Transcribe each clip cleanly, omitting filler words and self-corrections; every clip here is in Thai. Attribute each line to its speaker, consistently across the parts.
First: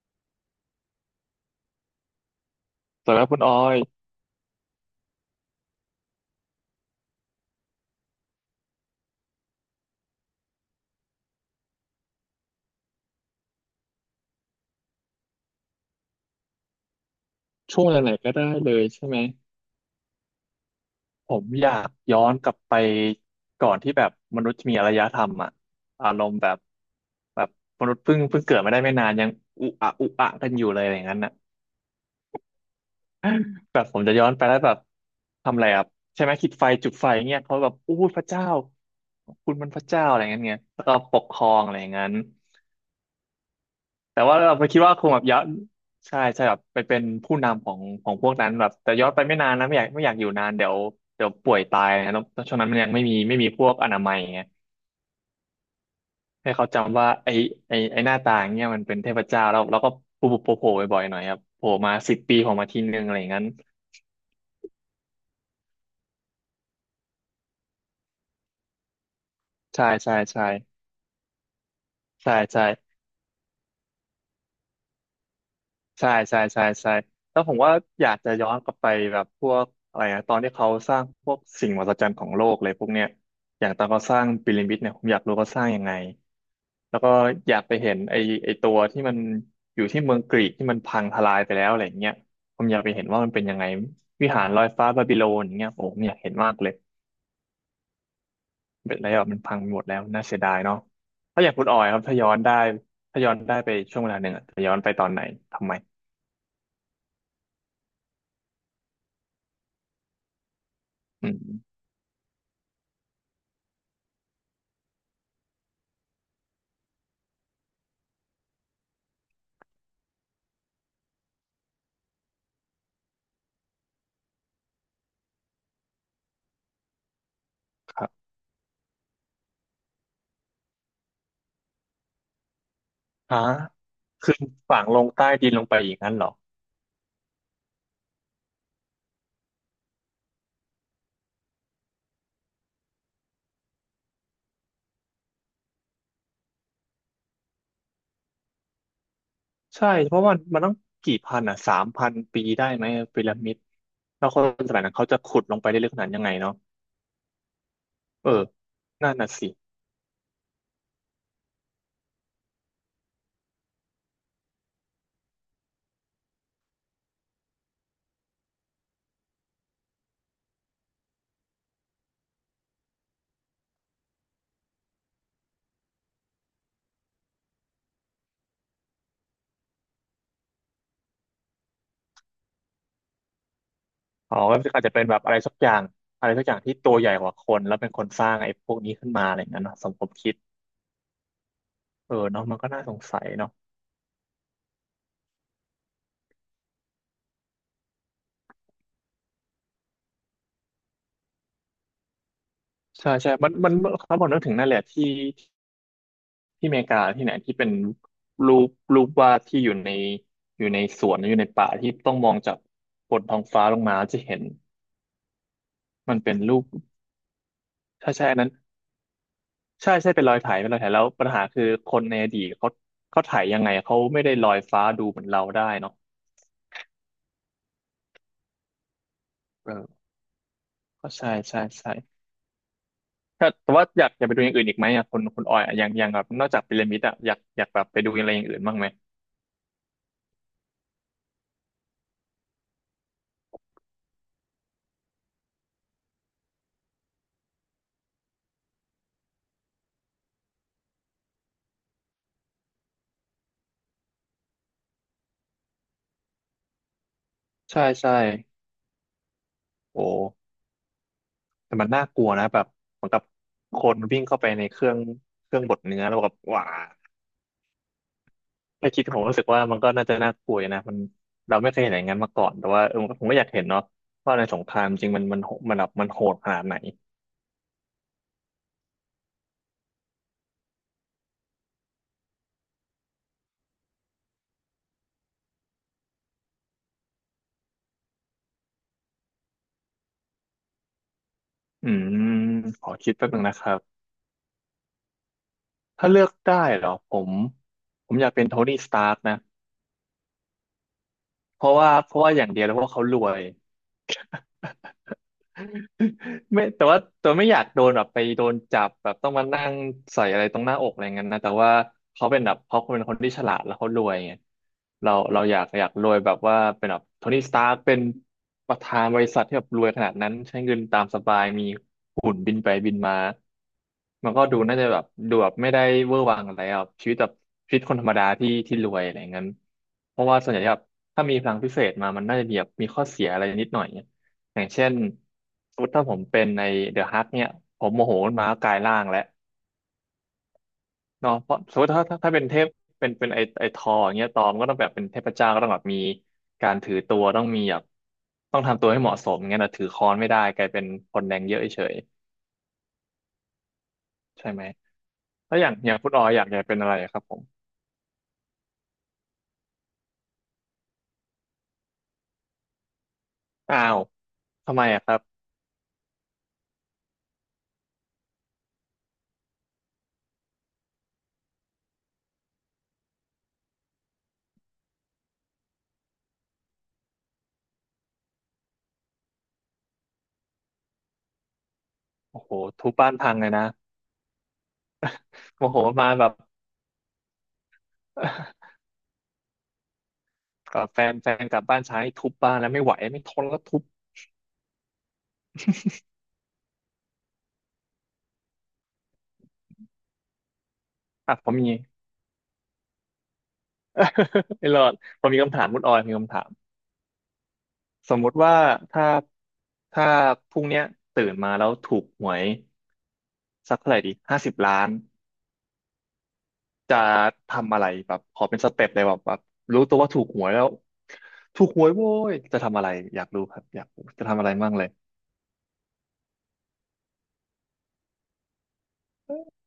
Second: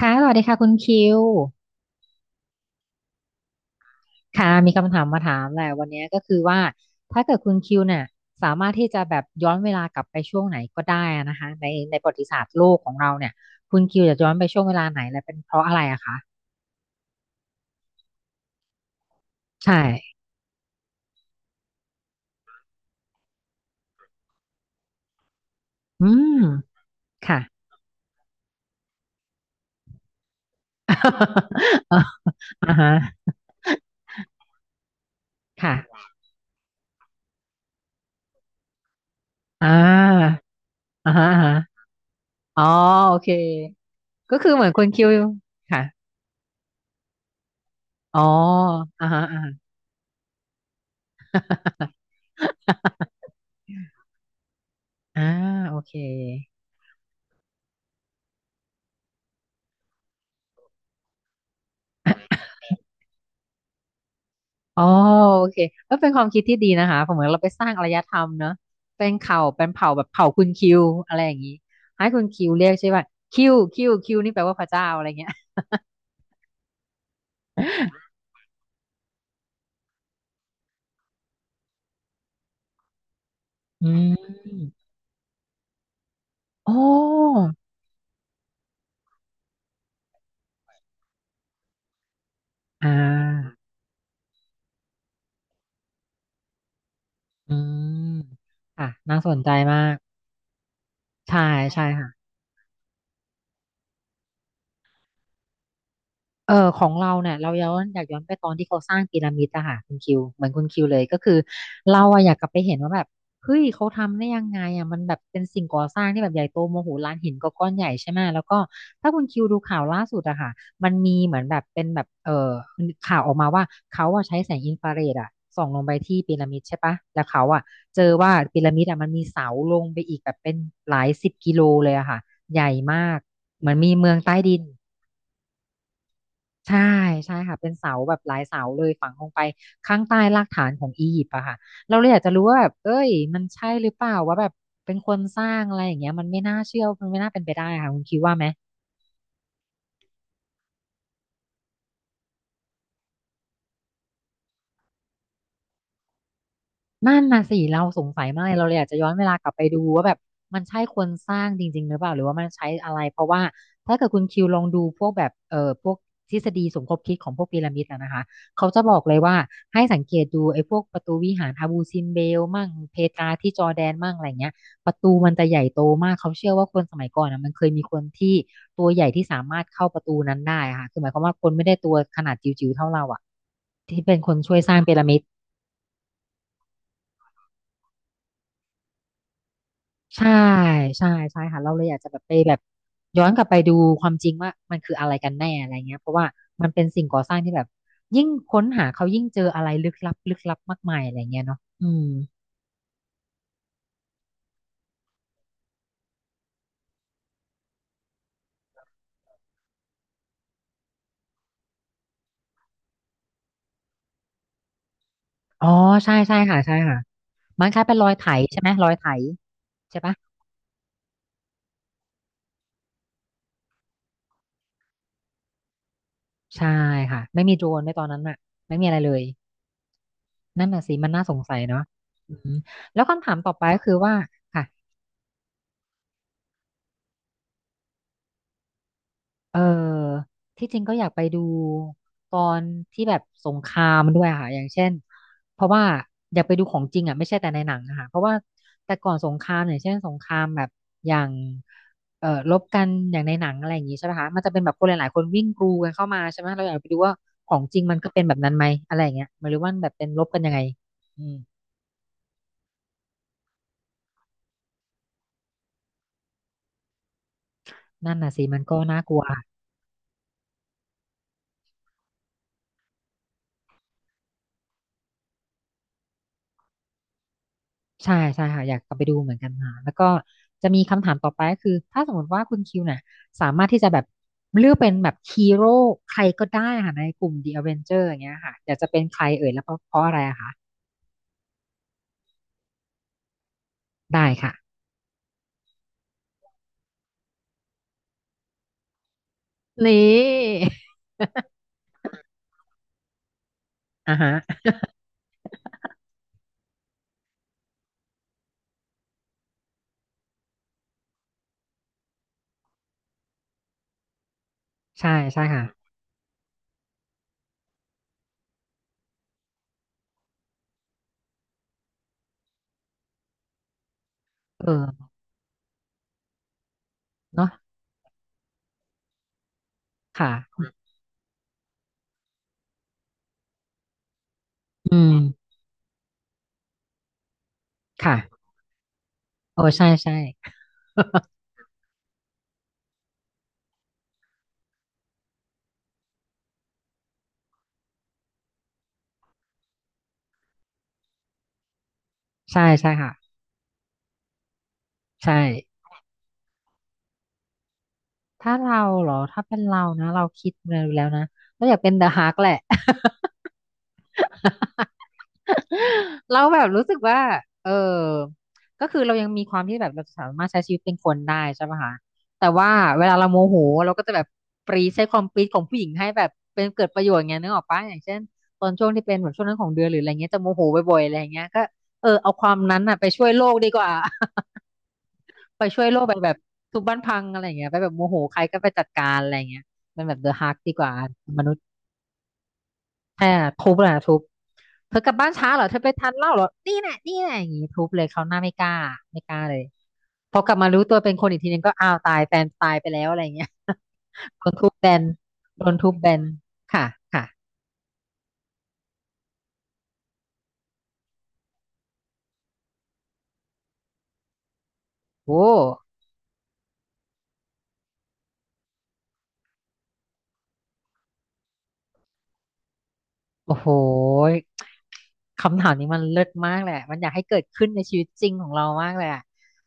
Speaker 1: ค่ะสวัสดีค่ะคุณคิว
Speaker 2: สำหรับคุณออย
Speaker 1: ค่ะ มีคำถามมาถามแหละวันนี้ก็คือว่า ถ้าเกิดคุณคิวเนี่ยสามารถที่จะแบบย้อนเวลากลับไปช่วงไหนก็ได้อะนะคะ ในประวัติศาสตร์โลกของเราเนี่ยคุณคิวจะย้อนไปช่วงเวลาไหนและเป็นเพราะอะไรอะคะ
Speaker 2: ช่วงไหนๆก็ได้เลยใช่ไหม
Speaker 1: ใช่
Speaker 2: ผมอยากย้อนกลับไปก่อนที่แบบมนุษย์มีอารยธรรมอะ
Speaker 1: อื
Speaker 2: อารม
Speaker 1: ม
Speaker 2: ณ์แบบ
Speaker 1: ค่ะ
Speaker 2: แบบมนุษย์เพิ่งเกิดมาได้ไม่นานยังอุอะอุอะกันอยู่เลยอะไรอย่างนั้นน่ะ
Speaker 1: อ่าอฮะ
Speaker 2: แบบผมจะย้อนไปแล้วแบบทำอะไรอ่ะ
Speaker 1: ค่ะ
Speaker 2: ใช่ไหมคิดไฟจุดไฟเงี้ยเขาแบบอู้พระเจ้าคุณ
Speaker 1: อ่
Speaker 2: มันพระเจ้าอะไรอ
Speaker 1: า
Speaker 2: ย่างเงี้ยแล้วก็
Speaker 1: อ่า
Speaker 2: ป
Speaker 1: ฮะ
Speaker 2: กค
Speaker 1: อ่า
Speaker 2: รองอะไรอ
Speaker 1: ฮะ
Speaker 2: ย่างนั้น
Speaker 1: อ๋อโอเค
Speaker 2: แต่
Speaker 1: ก็
Speaker 2: ว่า
Speaker 1: คือ
Speaker 2: เรา
Speaker 1: เห
Speaker 2: ไป
Speaker 1: มือน
Speaker 2: คิด
Speaker 1: คุณ
Speaker 2: ว่าค
Speaker 1: คิว
Speaker 2: งแบบยะ
Speaker 1: ค่ะ
Speaker 2: ใช่ใช่แบบไปเป็นผู้นำของของ
Speaker 1: อ๋อ
Speaker 2: พวกนั้นแบบแต่
Speaker 1: อ่า
Speaker 2: ย้อน
Speaker 1: ฮะ
Speaker 2: ไปไม่
Speaker 1: อ่า
Speaker 2: นา
Speaker 1: ฮะ
Speaker 2: นนะไม่อยากอยู่นานเดี๋ยวเดี๋ยวป่วยตายนะแล้วช่วงนั้นมันยังไม่มี ไม่มีพวกอนามัยไง
Speaker 1: อ่าโอเค
Speaker 2: ให้เขาจำว่าไอหน้าตาอย่างเงี้ยมันเป็นเทพเจ้าแล้วก็โผล่บ่อยๆหน่อยครับโผล่มาสิบปีโผล่มาทีนึงอะไรอย่างนั้น
Speaker 1: อ๋อโอเคเออเป็นความคิดที่ดีนะคะผมเหมือนเราไปสร้างอารยธรรมเนอะเป็นเผ่าเป็น
Speaker 2: ใช่
Speaker 1: เผ่าแบบ
Speaker 2: ใช่
Speaker 1: เผ่าคุ
Speaker 2: ใช่
Speaker 1: ณคิวอะไรอย่างนี้ให้คุณ
Speaker 2: ใช่
Speaker 1: คิว
Speaker 2: ใช่
Speaker 1: เรียกใช่ป่ะคิวนี่แปลว่าพระเจ้าอะไรเงี้ย
Speaker 2: ใช่ใช่ใช่ใช่แล้วผมว่าอยากจะย้อนกลับไปแบบพวกอะไรนะตอนที่เขาสร้างพวกสิ่งมหัศจรรย์ของโลกเลยพวกเนี้ยอย่างตอ
Speaker 1: อื
Speaker 2: นเขาสร้างพีระ
Speaker 1: ม
Speaker 2: มิดเนี่ยผมอยากรู้เขาสร้างยังไง
Speaker 1: โอ้
Speaker 2: แล้วก็อยากไปเห็นไอ้ตัวที่มันอยู่ที่เมืองกรีกที่มันพังทลายไปแล้วอะไรอย่างเงี้ยผมอยาก
Speaker 1: อ่
Speaker 2: ไปเห็นว่ามันเป็นยั
Speaker 1: า
Speaker 2: งไงวิหารลอยฟ้าบาบิโลนอย่างเงี้ยโอ้ผมอยากเห็นมากเลย
Speaker 1: อืมอ่ะ
Speaker 2: เป็นอะไร
Speaker 1: น่า
Speaker 2: แบบ
Speaker 1: ส
Speaker 2: มั
Speaker 1: น
Speaker 2: น
Speaker 1: ใจ
Speaker 2: พังไปห
Speaker 1: มา
Speaker 2: มด
Speaker 1: ก
Speaker 2: แล้วน่าเสียดายเนาะ
Speaker 1: ใช่
Speaker 2: ถ้าอยากคุณออ
Speaker 1: ใช่
Speaker 2: ยครับ
Speaker 1: ค่ะ
Speaker 2: ถ้าย้อนได้ไปช่วงเวลาหนึ่งอะจะย้อนไปตอนไหนทำไม
Speaker 1: เออของเราเนี่ยเราย้อนอยากย้อนไปตอนที่เขาสร้างพีระมิดอะค่ะคุณคิวเหมือนคุณคิวเลยก็
Speaker 2: อื
Speaker 1: คือ
Speaker 2: ม
Speaker 1: เราอะอยากกลับไปเห็นว่าแบบเฮ้ยเขาทำได้ยังไงอะมันแบบเป็นสิ่งก่อสร้างที่แบบใหญ่โตโมโหลานหินก็ก้อนใหญ่ใช่ไหมแล้วก็ถ้าคุณคิวดูข่าวล่าสุดอะค่ะมันมีเหมือนแบบเป็นแบบข่าวออกมาว่าเขาอะใช้แสงอินฟราเรดอะส่องลงไปที่พีระมิดใช่ปะแล้วเขาอะ
Speaker 2: ค
Speaker 1: เจ
Speaker 2: รั
Speaker 1: อ
Speaker 2: บ
Speaker 1: ว่าพีระมิดอะมันมีเสาลงไปอีกแบบเป็นหลายสิบกิโลเลยอะค่ะใหญ่มาก
Speaker 2: ฮะ
Speaker 1: เหมือนมีเมือง
Speaker 2: คื
Speaker 1: ใต้
Speaker 2: อ
Speaker 1: ดิน
Speaker 2: ฝังลงใต้ดินลงไปอย่างนั้นเหรอ
Speaker 1: ใช่ใช่ค่ะเป็นเสาแบบหลายเสาเลยฝังลงไปข้างใต้รากฐานของอียิปต์อะค่ะเราเลยอยากจะรู้ว่าแบบเอ้ยมันใช่หรือเปล่าว่าแบบเป็นคนสร้างอะไรอย่างเงี้ยมันไม่น่าเชื่อมันไม่น่าเป็นไปได้ค่ะคุณคิดว่าไหม
Speaker 2: ใช่เพราะมันต้องกี่พันอ่ะสามพันปีได้ไหมพีระมิดแล้วคนสมัยนั้นเขาจะขุดลงไปได้ลึกขนาดยังไงเนาะ
Speaker 1: นั่นน่ะสิเราสงสั
Speaker 2: เอ
Speaker 1: ย
Speaker 2: อ
Speaker 1: มากเลยเราเลยอยากจะย้อ
Speaker 2: นั่
Speaker 1: น
Speaker 2: น
Speaker 1: เว
Speaker 2: น่ะ
Speaker 1: ลาก
Speaker 2: สิ
Speaker 1: ลับไปดูว่าแบบมันใช่คนสร้างจริงๆหรือเปล่าหรือว่ามันใช้อะไรเพราะว่าถ้าเกิดคุณคิวลองดูพวกแบบพวกทฤษฎีสมคบคิดของพวกพีระมิด้ะนะคะเขาจะบอกเลยว่าให้สังเกตดูไอ้พวกประตูวิหารอาบูซิมเบลมั่งเพตราที่จอร์แดนมั่งอะไรเงี้ยประตูมันจะใหญ่โตมากเขาเชื่อว่าคนสมัยก่อนอะมันเคยมีคนที่ตัวใหญ่ที่สามารถเข้าประตูนั้นได้อะค่ะคือหมายความว่าคนไม่ได้ตัวขนาดจิ๋วๆเท่าเราอะ
Speaker 2: อ๋อก็อาจจะเป็นแบบอะไรสักอย่างอะไรสักอย่างที่ตัวใหญ่กว่าคนแล้วเป็นคนสร้างไอ้พวกนี้ขึ้นมาอะไรอย่างนั้นเนอะสมคม
Speaker 1: ใช่
Speaker 2: คิด
Speaker 1: ใช่ใช่ค่ะเราเลยอยากจะ
Speaker 2: เออ
Speaker 1: แบบไป
Speaker 2: เนาะ
Speaker 1: แบ
Speaker 2: มั
Speaker 1: บ
Speaker 2: นก็น่าสงสั
Speaker 1: ย้อ
Speaker 2: ย
Speaker 1: นกลับ
Speaker 2: เนาะ
Speaker 1: ไปดูความจริงว่ามันคืออะไรกันแน่อะไรเงี้ยเพราะว่ามันเป็นสิ่งก่อสร้างที่แบบยิ่งค้นหาเขายิ่งเจออะไรลึกลับลึกลับมากมายอะไรเงี้ยเนาะอืม
Speaker 2: ใช่ใช่มันถ้าบอกนึกถึงนั่นแหละที่ ที่อเมริกาที่ไหนที่เป็นรูปรูปวาดที่อยู่ในสวนอยู่ในป่าที่ต้องมองจากบนท้องฟ้าลงมาจะเห็น
Speaker 1: อ๋อใช่
Speaker 2: มันเป็
Speaker 1: ใช่
Speaker 2: นรู
Speaker 1: ค่ะ
Speaker 2: ป
Speaker 1: ใช่ค่ะมันคล้ายเป็นรอ
Speaker 2: ใช่
Speaker 1: ยไถ
Speaker 2: ใช่อันนั้น
Speaker 1: ใช่ไหมรอยไถ
Speaker 2: ใช่
Speaker 1: ใช่
Speaker 2: ใช่
Speaker 1: ปะ
Speaker 2: เป็นรอยไถแล้วปัญหาคือคนในอดีตเขาไถยังไงเขาไม่ได้ลอยฟ้าดูเหมือนเราได้เนาะ
Speaker 1: ใช่ค่ะไม่มีโดรนในตอนนั้นอะไม่มีอะไรเลย
Speaker 2: เออ
Speaker 1: นั่นน่ะสิมั
Speaker 2: ก็
Speaker 1: นน่า
Speaker 2: ใช่
Speaker 1: สงสั
Speaker 2: ใช่
Speaker 1: ยเนาะ
Speaker 2: ใช่
Speaker 1: อืมแล้วคำถาม
Speaker 2: ถ้า
Speaker 1: ต่อไป
Speaker 2: แต่
Speaker 1: ก็
Speaker 2: ว่า
Speaker 1: คือ
Speaker 2: อยาก
Speaker 1: ว่า
Speaker 2: อยากไปดูอย่าง
Speaker 1: ค่ะ
Speaker 2: อื่นอีกไหมอ่ะคนออยอ่ะอย่างแบบนอกจากพีระมิดอ่ะอยากแบบไปดูอะไรอย่างอื่นบ้างไหม
Speaker 1: เออที่จริงก็อยากไปดูตอนที่แบบสงครามด้วยอะค่ะอย่างเช่นเพราะว่าอยากไปดูของจริงอ่ะไม่ใช่แต่ในหนังอะค่ะเพราะว่าแต่ก่อนสงครามอย่างเช่นสงครามแบบอย่างรบกันอย่างในหนังอะไรอย่างงี้ใช่ไหมคะมันจะเป็นแบบคนหลายๆคนวิ่งกรูกันเข้ามาใช่ไหมเราอยากไปดูว่าของจริ
Speaker 2: ใช่
Speaker 1: งมันก็
Speaker 2: ใช่
Speaker 1: เป็นแบบนั้นไหมอะไรอย่างเงี้ยหรือว่านแบบเป็
Speaker 2: โอ้
Speaker 1: นรบกันยังไงอืม
Speaker 2: แต่มันน่ากลัวนะแบบเหมือนกับคนวิ่งเข้าไปในเครื่องบดเนื้อแล้วแบบว้า
Speaker 1: นั่นน่ะสิมันก็
Speaker 2: แค่
Speaker 1: น่า
Speaker 2: คิด
Speaker 1: ก
Speaker 2: ผ
Speaker 1: ลัว
Speaker 2: มรู้สึกว่ามันก็น่าจะน่ากลัวอยู่นะมันเราไม่เคยเห็นอย่างนั้นมาก่อนแต่ว่าเออผมก็อยากเห็นเนาะว่าในสงครามจริงมันแบบมันโหดขนาดไหน
Speaker 1: ใช่ใช่ค่ะอยากกลับไปดูเหมือนกันค่ะแล้วก็จะมีคำถามต่อไปก็คือถ้าสมมติว่าคุณคิวน่ะสามารถที่จะแบบเลือกเป็นแบบฮีโร่ใครก็ได้ค่ะในกลุ่ม The Avenger อย่างเงี้ยค่ะอยากจะเป็นใครเอ่ยแล้วเพราะอะไรอะคะ
Speaker 2: อืมขอคิดแป๊บนึงนะครับ
Speaker 1: ได้ค่ะ
Speaker 2: ถ้าเลือกได้เหรอผมผมอยากเป็นโทนี่สตาร์กนะ
Speaker 1: นี่
Speaker 2: เพราะว่าอย่างเดียวแล้วเพราะว่าเขารวย
Speaker 1: อ่าฮะ
Speaker 2: ไม่แต่ว่าตัวไม่อยากโดนแบบไปโดนจับแบบต้องมานั่งใส่อะไรตรงหน้าอกอะไรเงี้ยนะแต่ว่าเขาเป็นแบบเขาเป็นคนที่ฉลาดแล้วเขารวยไง
Speaker 1: ใช่
Speaker 2: เรา
Speaker 1: ใช่
Speaker 2: เราอยากอ
Speaker 1: ค่ะ
Speaker 2: ยากรวยแบบว่าเป็นแบบโทนี่สตาร์คเป็นประธานบริษัทที่แบบรวยขนาดนั้นใช้เงินตามสบายมีหุ่นบินไปบินมามันก็ดูน่าจะแบบ
Speaker 1: เออ
Speaker 2: ดูแบบไม่ได้เวอร์วังอะไรอ่ะชีวิตแบบ
Speaker 1: เนาะ
Speaker 2: ชีวิตคนธรรมดาที่ที่รวยอะไรเงี้ยเพราะ
Speaker 1: ค่ะ
Speaker 2: ว่าส่วนใหญ่แบบถ้ามีพลังพิเศษมามันน่าจะมีแบบมีข้อเสียอะไรนิดหน่อย อย่างเช่น
Speaker 1: อืม
Speaker 2: สมมติถ้าผมเป็นในเดอะฮักเนี่ยผมโมโห
Speaker 1: ค่ะ
Speaker 2: มันมากกลายร่างแล้ว
Speaker 1: โอ้ใช่ใช่
Speaker 2: เนาะเพ ราะสมมติถ้าเป็นเทพเป็นไอทออย่างเงี้ยตอมก็ต้องแบบเป็นเทพเจ้าก็ต้องแบบมีการถือตัวต้องมีแบบต้องทำตัวให้เหมาะสมงั้นนะถือค้อนไม่ได้กลายเป็นคนแดงเยอะเฉย
Speaker 1: ใช่ใช่ค่ะ
Speaker 2: ใช่ไหม
Speaker 1: ใช่
Speaker 2: แล้วอย่างคุณออยอยากเป็นอะไรครับผม
Speaker 1: ถ้าเราเหรอถ้าเป็นเรานะเราคิดมาแล้วนะเราอยากเป็นเดอะฮาร์กแหละ
Speaker 2: อ้าวทำไมอะครับ
Speaker 1: เราแบบรู้สึกว่าเออก็คือเรายังมีความที่แบบเราสามารถใช้ชีวิตเป็นคนได้ใช่ปะคะแต่ว่าเวลาเราโมโหเราก็จะแบบปรีใช้ความปรีดของผู้หญิงให้แบบเป็นเกิดประโยชน์ไงนึกออกปะอย่างเช่นตอนช่วงที่เป็นแบบช่วงนั้นของเดือนหรืออะไรเงี้ยจะโมโหบ่อยๆอะไรอย่างเงี้ยก็เออเอา
Speaker 2: โอ้
Speaker 1: ควา
Speaker 2: โห
Speaker 1: มนั้น
Speaker 2: ทุบ
Speaker 1: อ่ะไป
Speaker 2: บ้าน
Speaker 1: ช่วย
Speaker 2: พัง
Speaker 1: โล
Speaker 2: เลย
Speaker 1: ก
Speaker 2: นะ
Speaker 1: ดีกว่า ไป
Speaker 2: โมโห
Speaker 1: ช่วย
Speaker 2: น
Speaker 1: โลก
Speaker 2: มา
Speaker 1: ไป
Speaker 2: แบ
Speaker 1: แบ
Speaker 2: บ
Speaker 1: บทุบบ้านพังอะไรอย่างเงี้ยไปแบบโมโหใครก็ไปจั ดการอะไรอย่างเงี้ยมันแบบเดอะฮาร์กดีก
Speaker 2: กับ
Speaker 1: ว่า
Speaker 2: แฟน
Speaker 1: มนุ
Speaker 2: ก
Speaker 1: ษ
Speaker 2: ลับ
Speaker 1: ย์
Speaker 2: บ้านช้าให้ทุบบ้านแล้วไม่ไหวไม่ท
Speaker 1: แค่
Speaker 2: นแล้ว
Speaker 1: ทุบ
Speaker 2: ทุบ
Speaker 1: แหละทุบ เธอกลับบ้านช้าเหรอเธอไปทานเหล้าเหรอนี่แหละนี่แหละอย่างงี้ทุบเลยเขาวหน้าไม่กล้าไม่กล้าเลยพอกลับมารู้ตัวเป็นคน
Speaker 2: อ่ะ
Speaker 1: อีก
Speaker 2: ผ
Speaker 1: ที
Speaker 2: ม
Speaker 1: นึง
Speaker 2: มี
Speaker 1: ก็อ้าวตายแฟนตายไปแล้วอะไรอย่างเงี้ย โดน ทุ
Speaker 2: ไม่
Speaker 1: บ
Speaker 2: ร
Speaker 1: แบ
Speaker 2: อด
Speaker 1: น
Speaker 2: ผมมีคำ
Speaker 1: โด
Speaker 2: ถาม
Speaker 1: น
Speaker 2: คุณ
Speaker 1: ทุ
Speaker 2: อ
Speaker 1: บ
Speaker 2: อย
Speaker 1: แบ
Speaker 2: มี
Speaker 1: น
Speaker 2: คำถาม
Speaker 1: ค่ะค่ะ
Speaker 2: สมมุติว่าถ้าถ้าพรุ่งเนี้ยตื่นมาแล้วถูกหวยสักเท่าไหร่ดีห้าสิบล้าน
Speaker 1: โอ้
Speaker 2: จะทำอะไรแบบขอเป็นสเต็ปเลยแบบรู้ตัวว่าถูกหวยแล้วถูกหวยโว้ยจะทำอะไรอยากรู้
Speaker 1: โอ้
Speaker 2: ครับ
Speaker 1: โห
Speaker 2: อยากรู้จะทำอะไรบ้างเลย
Speaker 1: คำถามนี้มันเลิศมากแหลยอะมันอยากให้เกิดขึ้นในชีวิตจริงของเรามากเลยอะ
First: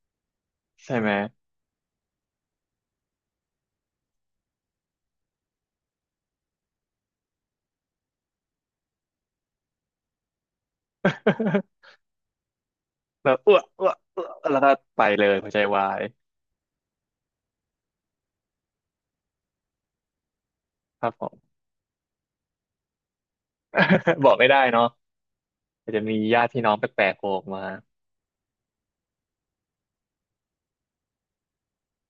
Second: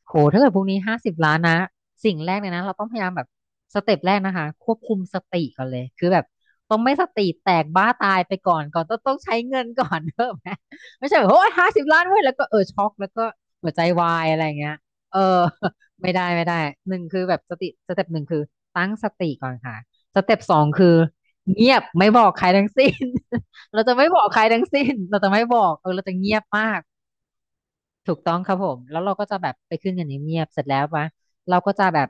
Speaker 1: โหถ้าเกิดพรุ่งนี้
Speaker 2: ใช่
Speaker 1: ห้า
Speaker 2: ไห
Speaker 1: สิ
Speaker 2: ม
Speaker 1: บล้าน นะสิ่งแรกเลยนะเราต้องพยายามแบบสเต็ปแรกนะคะ ควบคุมสติก่อนเลยคือแบบต้องไม่สติแตกบ้าตายไปก่อนต้องใช้เงินก่อน เนอะไหมไม่ใช่แบบโอ้ยห้าสิบล้านเว้ย แล้วก็เออช็อกแล้วก็
Speaker 2: แบอ้วก
Speaker 1: หัวใจ
Speaker 2: อ้วก
Speaker 1: วา
Speaker 2: อ้ว
Speaker 1: ย
Speaker 2: ก
Speaker 1: อะไรอย่าง
Speaker 2: แล้ว
Speaker 1: เงี้
Speaker 2: ก็
Speaker 1: ย
Speaker 2: ไป
Speaker 1: เออ
Speaker 2: เลยหัวใจวา ย
Speaker 1: ไม่ได้ไม่ได้หนึ่งคือแบบสติสเต็ปหนึ่งคือตั้งสติก่อนค่ะสเต็ปสองคือ
Speaker 2: ครับผม
Speaker 1: เงียบไม่บอกใครทั้งสิ้น เราจะไม่บอ ก
Speaker 2: บอก
Speaker 1: ใคร
Speaker 2: ไม่ได้
Speaker 1: ทั้ง
Speaker 2: เนาะ
Speaker 1: สิ้น เราจะไม่บอกเอ
Speaker 2: อาจ
Speaker 1: อ
Speaker 2: จะ
Speaker 1: เราจะ
Speaker 2: มี
Speaker 1: เงีย
Speaker 2: ญา
Speaker 1: บ
Speaker 2: ติพี่น้
Speaker 1: มา
Speaker 2: อง
Speaker 1: ก
Speaker 2: แปลกๆโผล่ออกมา
Speaker 1: ถูกต้องครับผม แล้วเราก็จะแบบไปขึ้นกันเงียบๆเสร็จแล้วปะเราก็จะแบบ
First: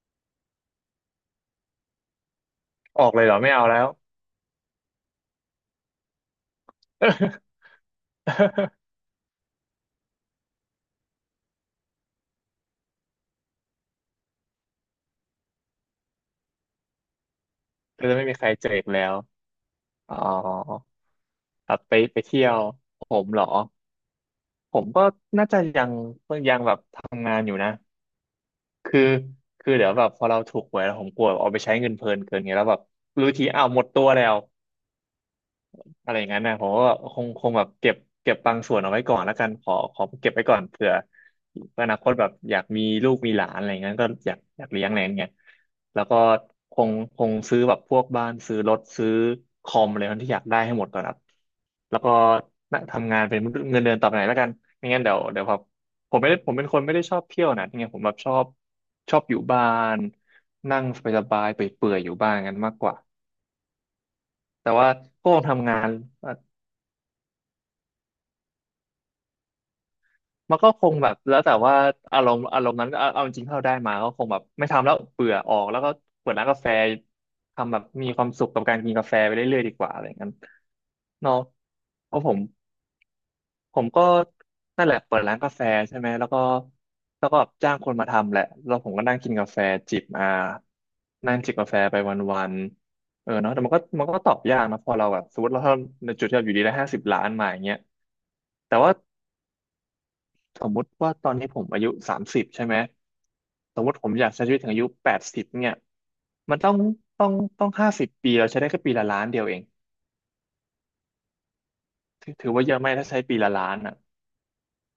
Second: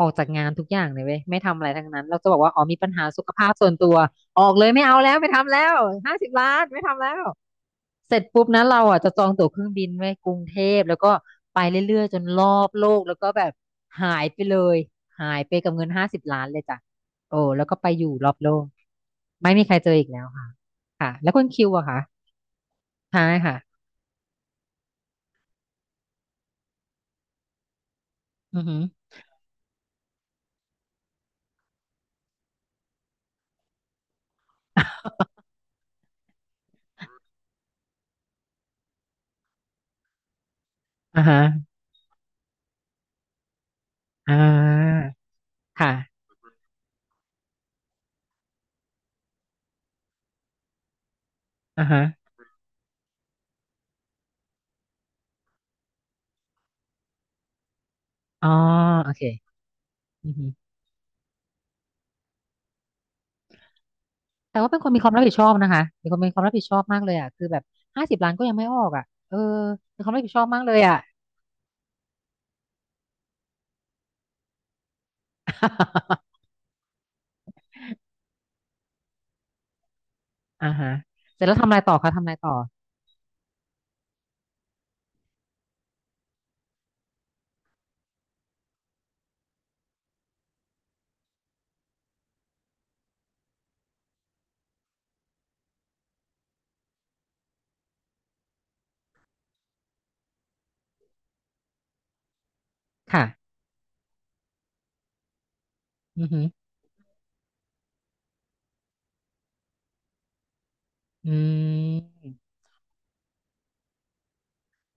Speaker 1: ออกจากงานทุกอย่างเลยเว้ยไม่ทำอะไรทั้งนั้น เราจะบอกว่าอ๋อมีปัญ
Speaker 2: อ
Speaker 1: หา
Speaker 2: อกเล
Speaker 1: สุ
Speaker 2: ย
Speaker 1: ข
Speaker 2: เหรอ
Speaker 1: ภา
Speaker 2: ไม่
Speaker 1: พ
Speaker 2: เอา
Speaker 1: ส่วน
Speaker 2: แล้ว
Speaker 1: ตัวออกเลยไม่เอาแล้วไม่ทำแล้วห้าสิบล้านไม่ทำแล้วเสร็จปุ๊บนะเรา อ่ะจะจองตั๋วเครื่องบินไว้กรุงเทพแล้วก็ไปเรื่อยๆจนรอบโลกแล้วก็แบบหายไปเลยหายไปกับเงินห้าสิบล้านเลยจ้ะโอ้แล้วก็ไปอ
Speaker 2: ก็
Speaker 1: ยู่
Speaker 2: จะไม่
Speaker 1: รอ
Speaker 2: มี
Speaker 1: บ
Speaker 2: ใคร
Speaker 1: โลก
Speaker 2: เจออีกแล้ว
Speaker 1: ไม่มีใครเจออีก
Speaker 2: อ๋อ
Speaker 1: แล้วค่ะค่ะแล้วคุณคิ
Speaker 2: ค
Speaker 1: ว
Speaker 2: รับ
Speaker 1: อะ
Speaker 2: ไป
Speaker 1: คะ
Speaker 2: ไปเที่ยวผ
Speaker 1: ใช่
Speaker 2: มเหรอ
Speaker 1: ค่ะ
Speaker 2: ผมก็น่าจะยังแบบทำงานอยู่นะ
Speaker 1: อือหือ
Speaker 2: คือคือเดี๋ยวแบบพอเราถูกหวยแล้วผมกลัวเอาไปใช้เงินเพลินเกินไงแล้วแบบรู้ทีอ้าวหมดตัวแล้ว อะไรอย่างนั้นนะผมก็คงแบบเก็บเก็บบางส่วนเอาไว้ก่อนแล้วกันขอเก็บไว้ก่อนเผื่อ
Speaker 1: อ่าฮะ
Speaker 2: อนาคตแบบอยากมีลูกมีหลานอะไรอย่างนั้นก็อ
Speaker 1: อ่
Speaker 2: ยากอยากเลี้ยงอะไร
Speaker 1: า
Speaker 2: อย่างเงี้ยแล้วก็
Speaker 1: ค่ะ
Speaker 2: คงคงซื้อแบบพวกบ้านซื้อรถซื้อคอมอะไรที่อยากได้ให้หมดก่อนครับ
Speaker 1: อ่า
Speaker 2: แล้ว
Speaker 1: ฮะ
Speaker 2: ก็น่ะทำงานเป็นเงินเดือนต่อไปไหนแล้วกันไม่งั้นเดี๋ยวแบบผมไม่ได้ผมเป็นคนไม่ได้ชอบเที่ยวนะที่ไงผมแบบชอ
Speaker 1: อ๋
Speaker 2: บ
Speaker 1: อโอ
Speaker 2: ชอ
Speaker 1: เค
Speaker 2: บอยู่บ้าน
Speaker 1: อือฮึ
Speaker 2: นั่งสบายๆเปื่อยๆอยู่บ้านกันมากกว่า
Speaker 1: แต่
Speaker 2: แต่
Speaker 1: ว่าเป็นค
Speaker 2: ว่า
Speaker 1: นมีความรับ
Speaker 2: ก็
Speaker 1: ผิด
Speaker 2: ค
Speaker 1: ช
Speaker 2: ง
Speaker 1: อบ
Speaker 2: ทำ
Speaker 1: นะ
Speaker 2: งา
Speaker 1: คะ
Speaker 2: น
Speaker 1: เป็นคนมีความรับผิดชอบมากเลยอ่ะคือแบบห้าสิบล้านก็ยังไม่ออกอ่ะเออเป็นความรับผิดชอบ
Speaker 2: มัน
Speaker 1: มาก
Speaker 2: ก็
Speaker 1: เลย
Speaker 2: คง
Speaker 1: อ่ะ
Speaker 2: แบบแล้วแต่ว่าอารมณ์นั้นเอาจริงๆถ้าเราได้มาก็คงแบบไม่ทำแล้วเบื่อออกแล้วก็เปิด ร้านกาแฟทำแบบมีความสุขกับการกินกาแฟไปเรื่อยๆดีกว่าอะไรอย่างนั้น
Speaker 1: อ่าฮะ
Speaker 2: เนาะ
Speaker 1: เสร็จแล้วทำอะไรต่อคะ
Speaker 2: เพ
Speaker 1: ทำ
Speaker 2: ราะ
Speaker 1: อะ
Speaker 2: ผ
Speaker 1: ไร
Speaker 2: ม
Speaker 1: ต่อ
Speaker 2: ผมก็นั่นแหละเปิดร้านกาแฟใช่ไหมแล้วก็แล้วก็จ้างคนมาทำแหละแล้วผมก็นั่งกินกาแฟจิบอ่านั่งจิบกาแฟไปวันๆเออเนาะแต่มันก็ตอบยากนะพอเราแบบสมมติเราถ้าในจุดที่เราอยู่ดีได้ห้าสิบล้านมาอย่างเงี้ยแต่ว่า สมมุติว่าตอนนี้ผมอายุ30ใช่ไหม
Speaker 1: ค่ะ
Speaker 2: สมมติผมอยากใช้ชีวิตถึงอายุ80เนี่ย
Speaker 1: อือหือ
Speaker 2: มันต้องต้องต้อง50 ปีเราใช้ได้แค่ปีละล้านเดียวเอง
Speaker 1: อื
Speaker 2: ถื
Speaker 1: ม
Speaker 2: อถือว่าเยอะไหมถ้าใช้ปีละล้านอ่ะ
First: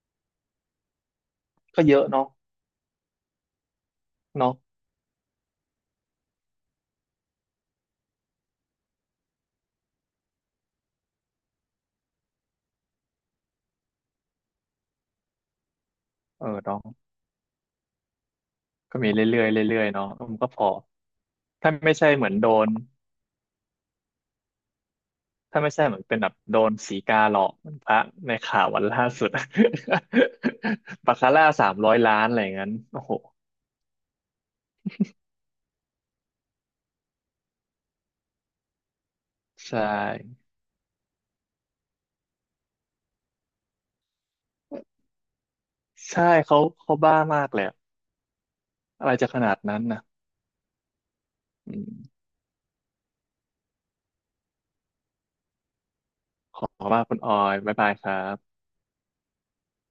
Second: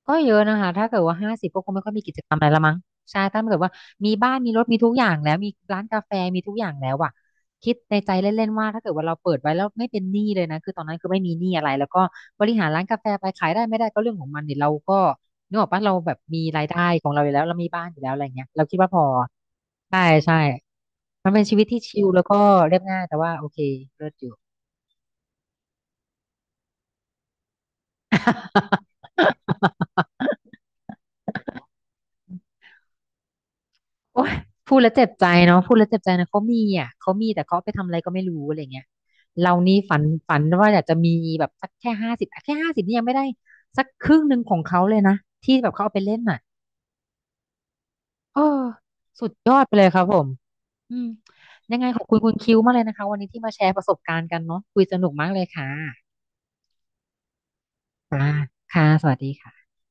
Speaker 1: ก็เยอะนะคะถ้าเกิดว่าห้าสิบก็คงไม่
Speaker 2: ก็
Speaker 1: ค่อ
Speaker 2: เย
Speaker 1: ยมี
Speaker 2: อะ
Speaker 1: กิจ
Speaker 2: เนาะ
Speaker 1: กรรมอะไรละมั้งใช่ถ้าเกิดว่ามีบ้านมี
Speaker 2: เนาะ
Speaker 1: รถมีทุกอย่างแล้วมีร้านกาแฟมีทุกอย่างแล้วอะคิดในใจเล่นๆว่าถ้าเกิดว่าเราเปิดไว้แล้วไม่เป็นหนี้เลยนะคือตอนนั้นคือไม่มีหนี้อะไรแล้วก็บริหารร้านกาแฟไปขายได้ไม่ได้ก็เรื่องของมันเนี่ยเราก็นึกออกปะเราแบบมี
Speaker 2: เออ
Speaker 1: ราย
Speaker 2: เน้อง
Speaker 1: ได้ของเราอยู่แล้วเรามีบ้านอยู่แล้วอะไรเงี้ยเราคิดว่า
Speaker 2: ก็
Speaker 1: พอ
Speaker 2: มีเรื่อยๆเรื่อยๆ
Speaker 1: ใช่
Speaker 2: เนาะ
Speaker 1: ใช่
Speaker 2: มันก็พอ
Speaker 1: มันเป็นชีวิต
Speaker 2: ถ้า
Speaker 1: ที่
Speaker 2: ไม่
Speaker 1: ชิล
Speaker 2: ใช่
Speaker 1: แล้
Speaker 2: เห
Speaker 1: ว
Speaker 2: มือน
Speaker 1: ก็
Speaker 2: โดน
Speaker 1: เรียบง่ายแต่ว่าโอเคเลิศอยู่
Speaker 2: ถ้าไม่ใช่เหมือนเป็นแบบโดนสีกาหลอกเหมือนพระในข่าววันล่าสุด บาคาร่า300 ล้านอะไรอย่างนั้นโอ้โห
Speaker 1: โอ้ยพูดแล้วเจ็บใจเนาะพูดแล้วเจ็บใจนะเขามีอ่ะเขามีแต่เขาเอาไปทำอะไรก็ไม่รู้อะไรเงี้ยเรานี่
Speaker 2: ใช่
Speaker 1: ฝันว่าอยากจะมีแบบสักแค่ห้าสิบแค่ห้าสิบนี่ยังไม่ได้สักครึ่งหนึ่งของเขาเลยนะที่แบบเขาเอาไปเล่น
Speaker 2: ใช่
Speaker 1: น่ะ
Speaker 2: เขาบ้ามากเลย
Speaker 1: เออ
Speaker 2: อะไร
Speaker 1: สุ
Speaker 2: จะ
Speaker 1: ด
Speaker 2: ข
Speaker 1: ย
Speaker 2: นา
Speaker 1: อ
Speaker 2: ด
Speaker 1: ดไป
Speaker 2: นั้น
Speaker 1: เลยค
Speaker 2: นะ
Speaker 1: รับผมอืม
Speaker 2: อื
Speaker 1: ยังไงขอบคุณ
Speaker 2: ม
Speaker 1: คุณคิวมากเลยนะคะวันนี้ที่มาแชร์ประสบการณ์กันเนาะคุยสนุกมากเลยค่ะ
Speaker 2: ขอว่าคุณออยบ๊ายบายครั
Speaker 1: ค่ะ
Speaker 2: บ
Speaker 1: ค่ะสวัสดีค่ะ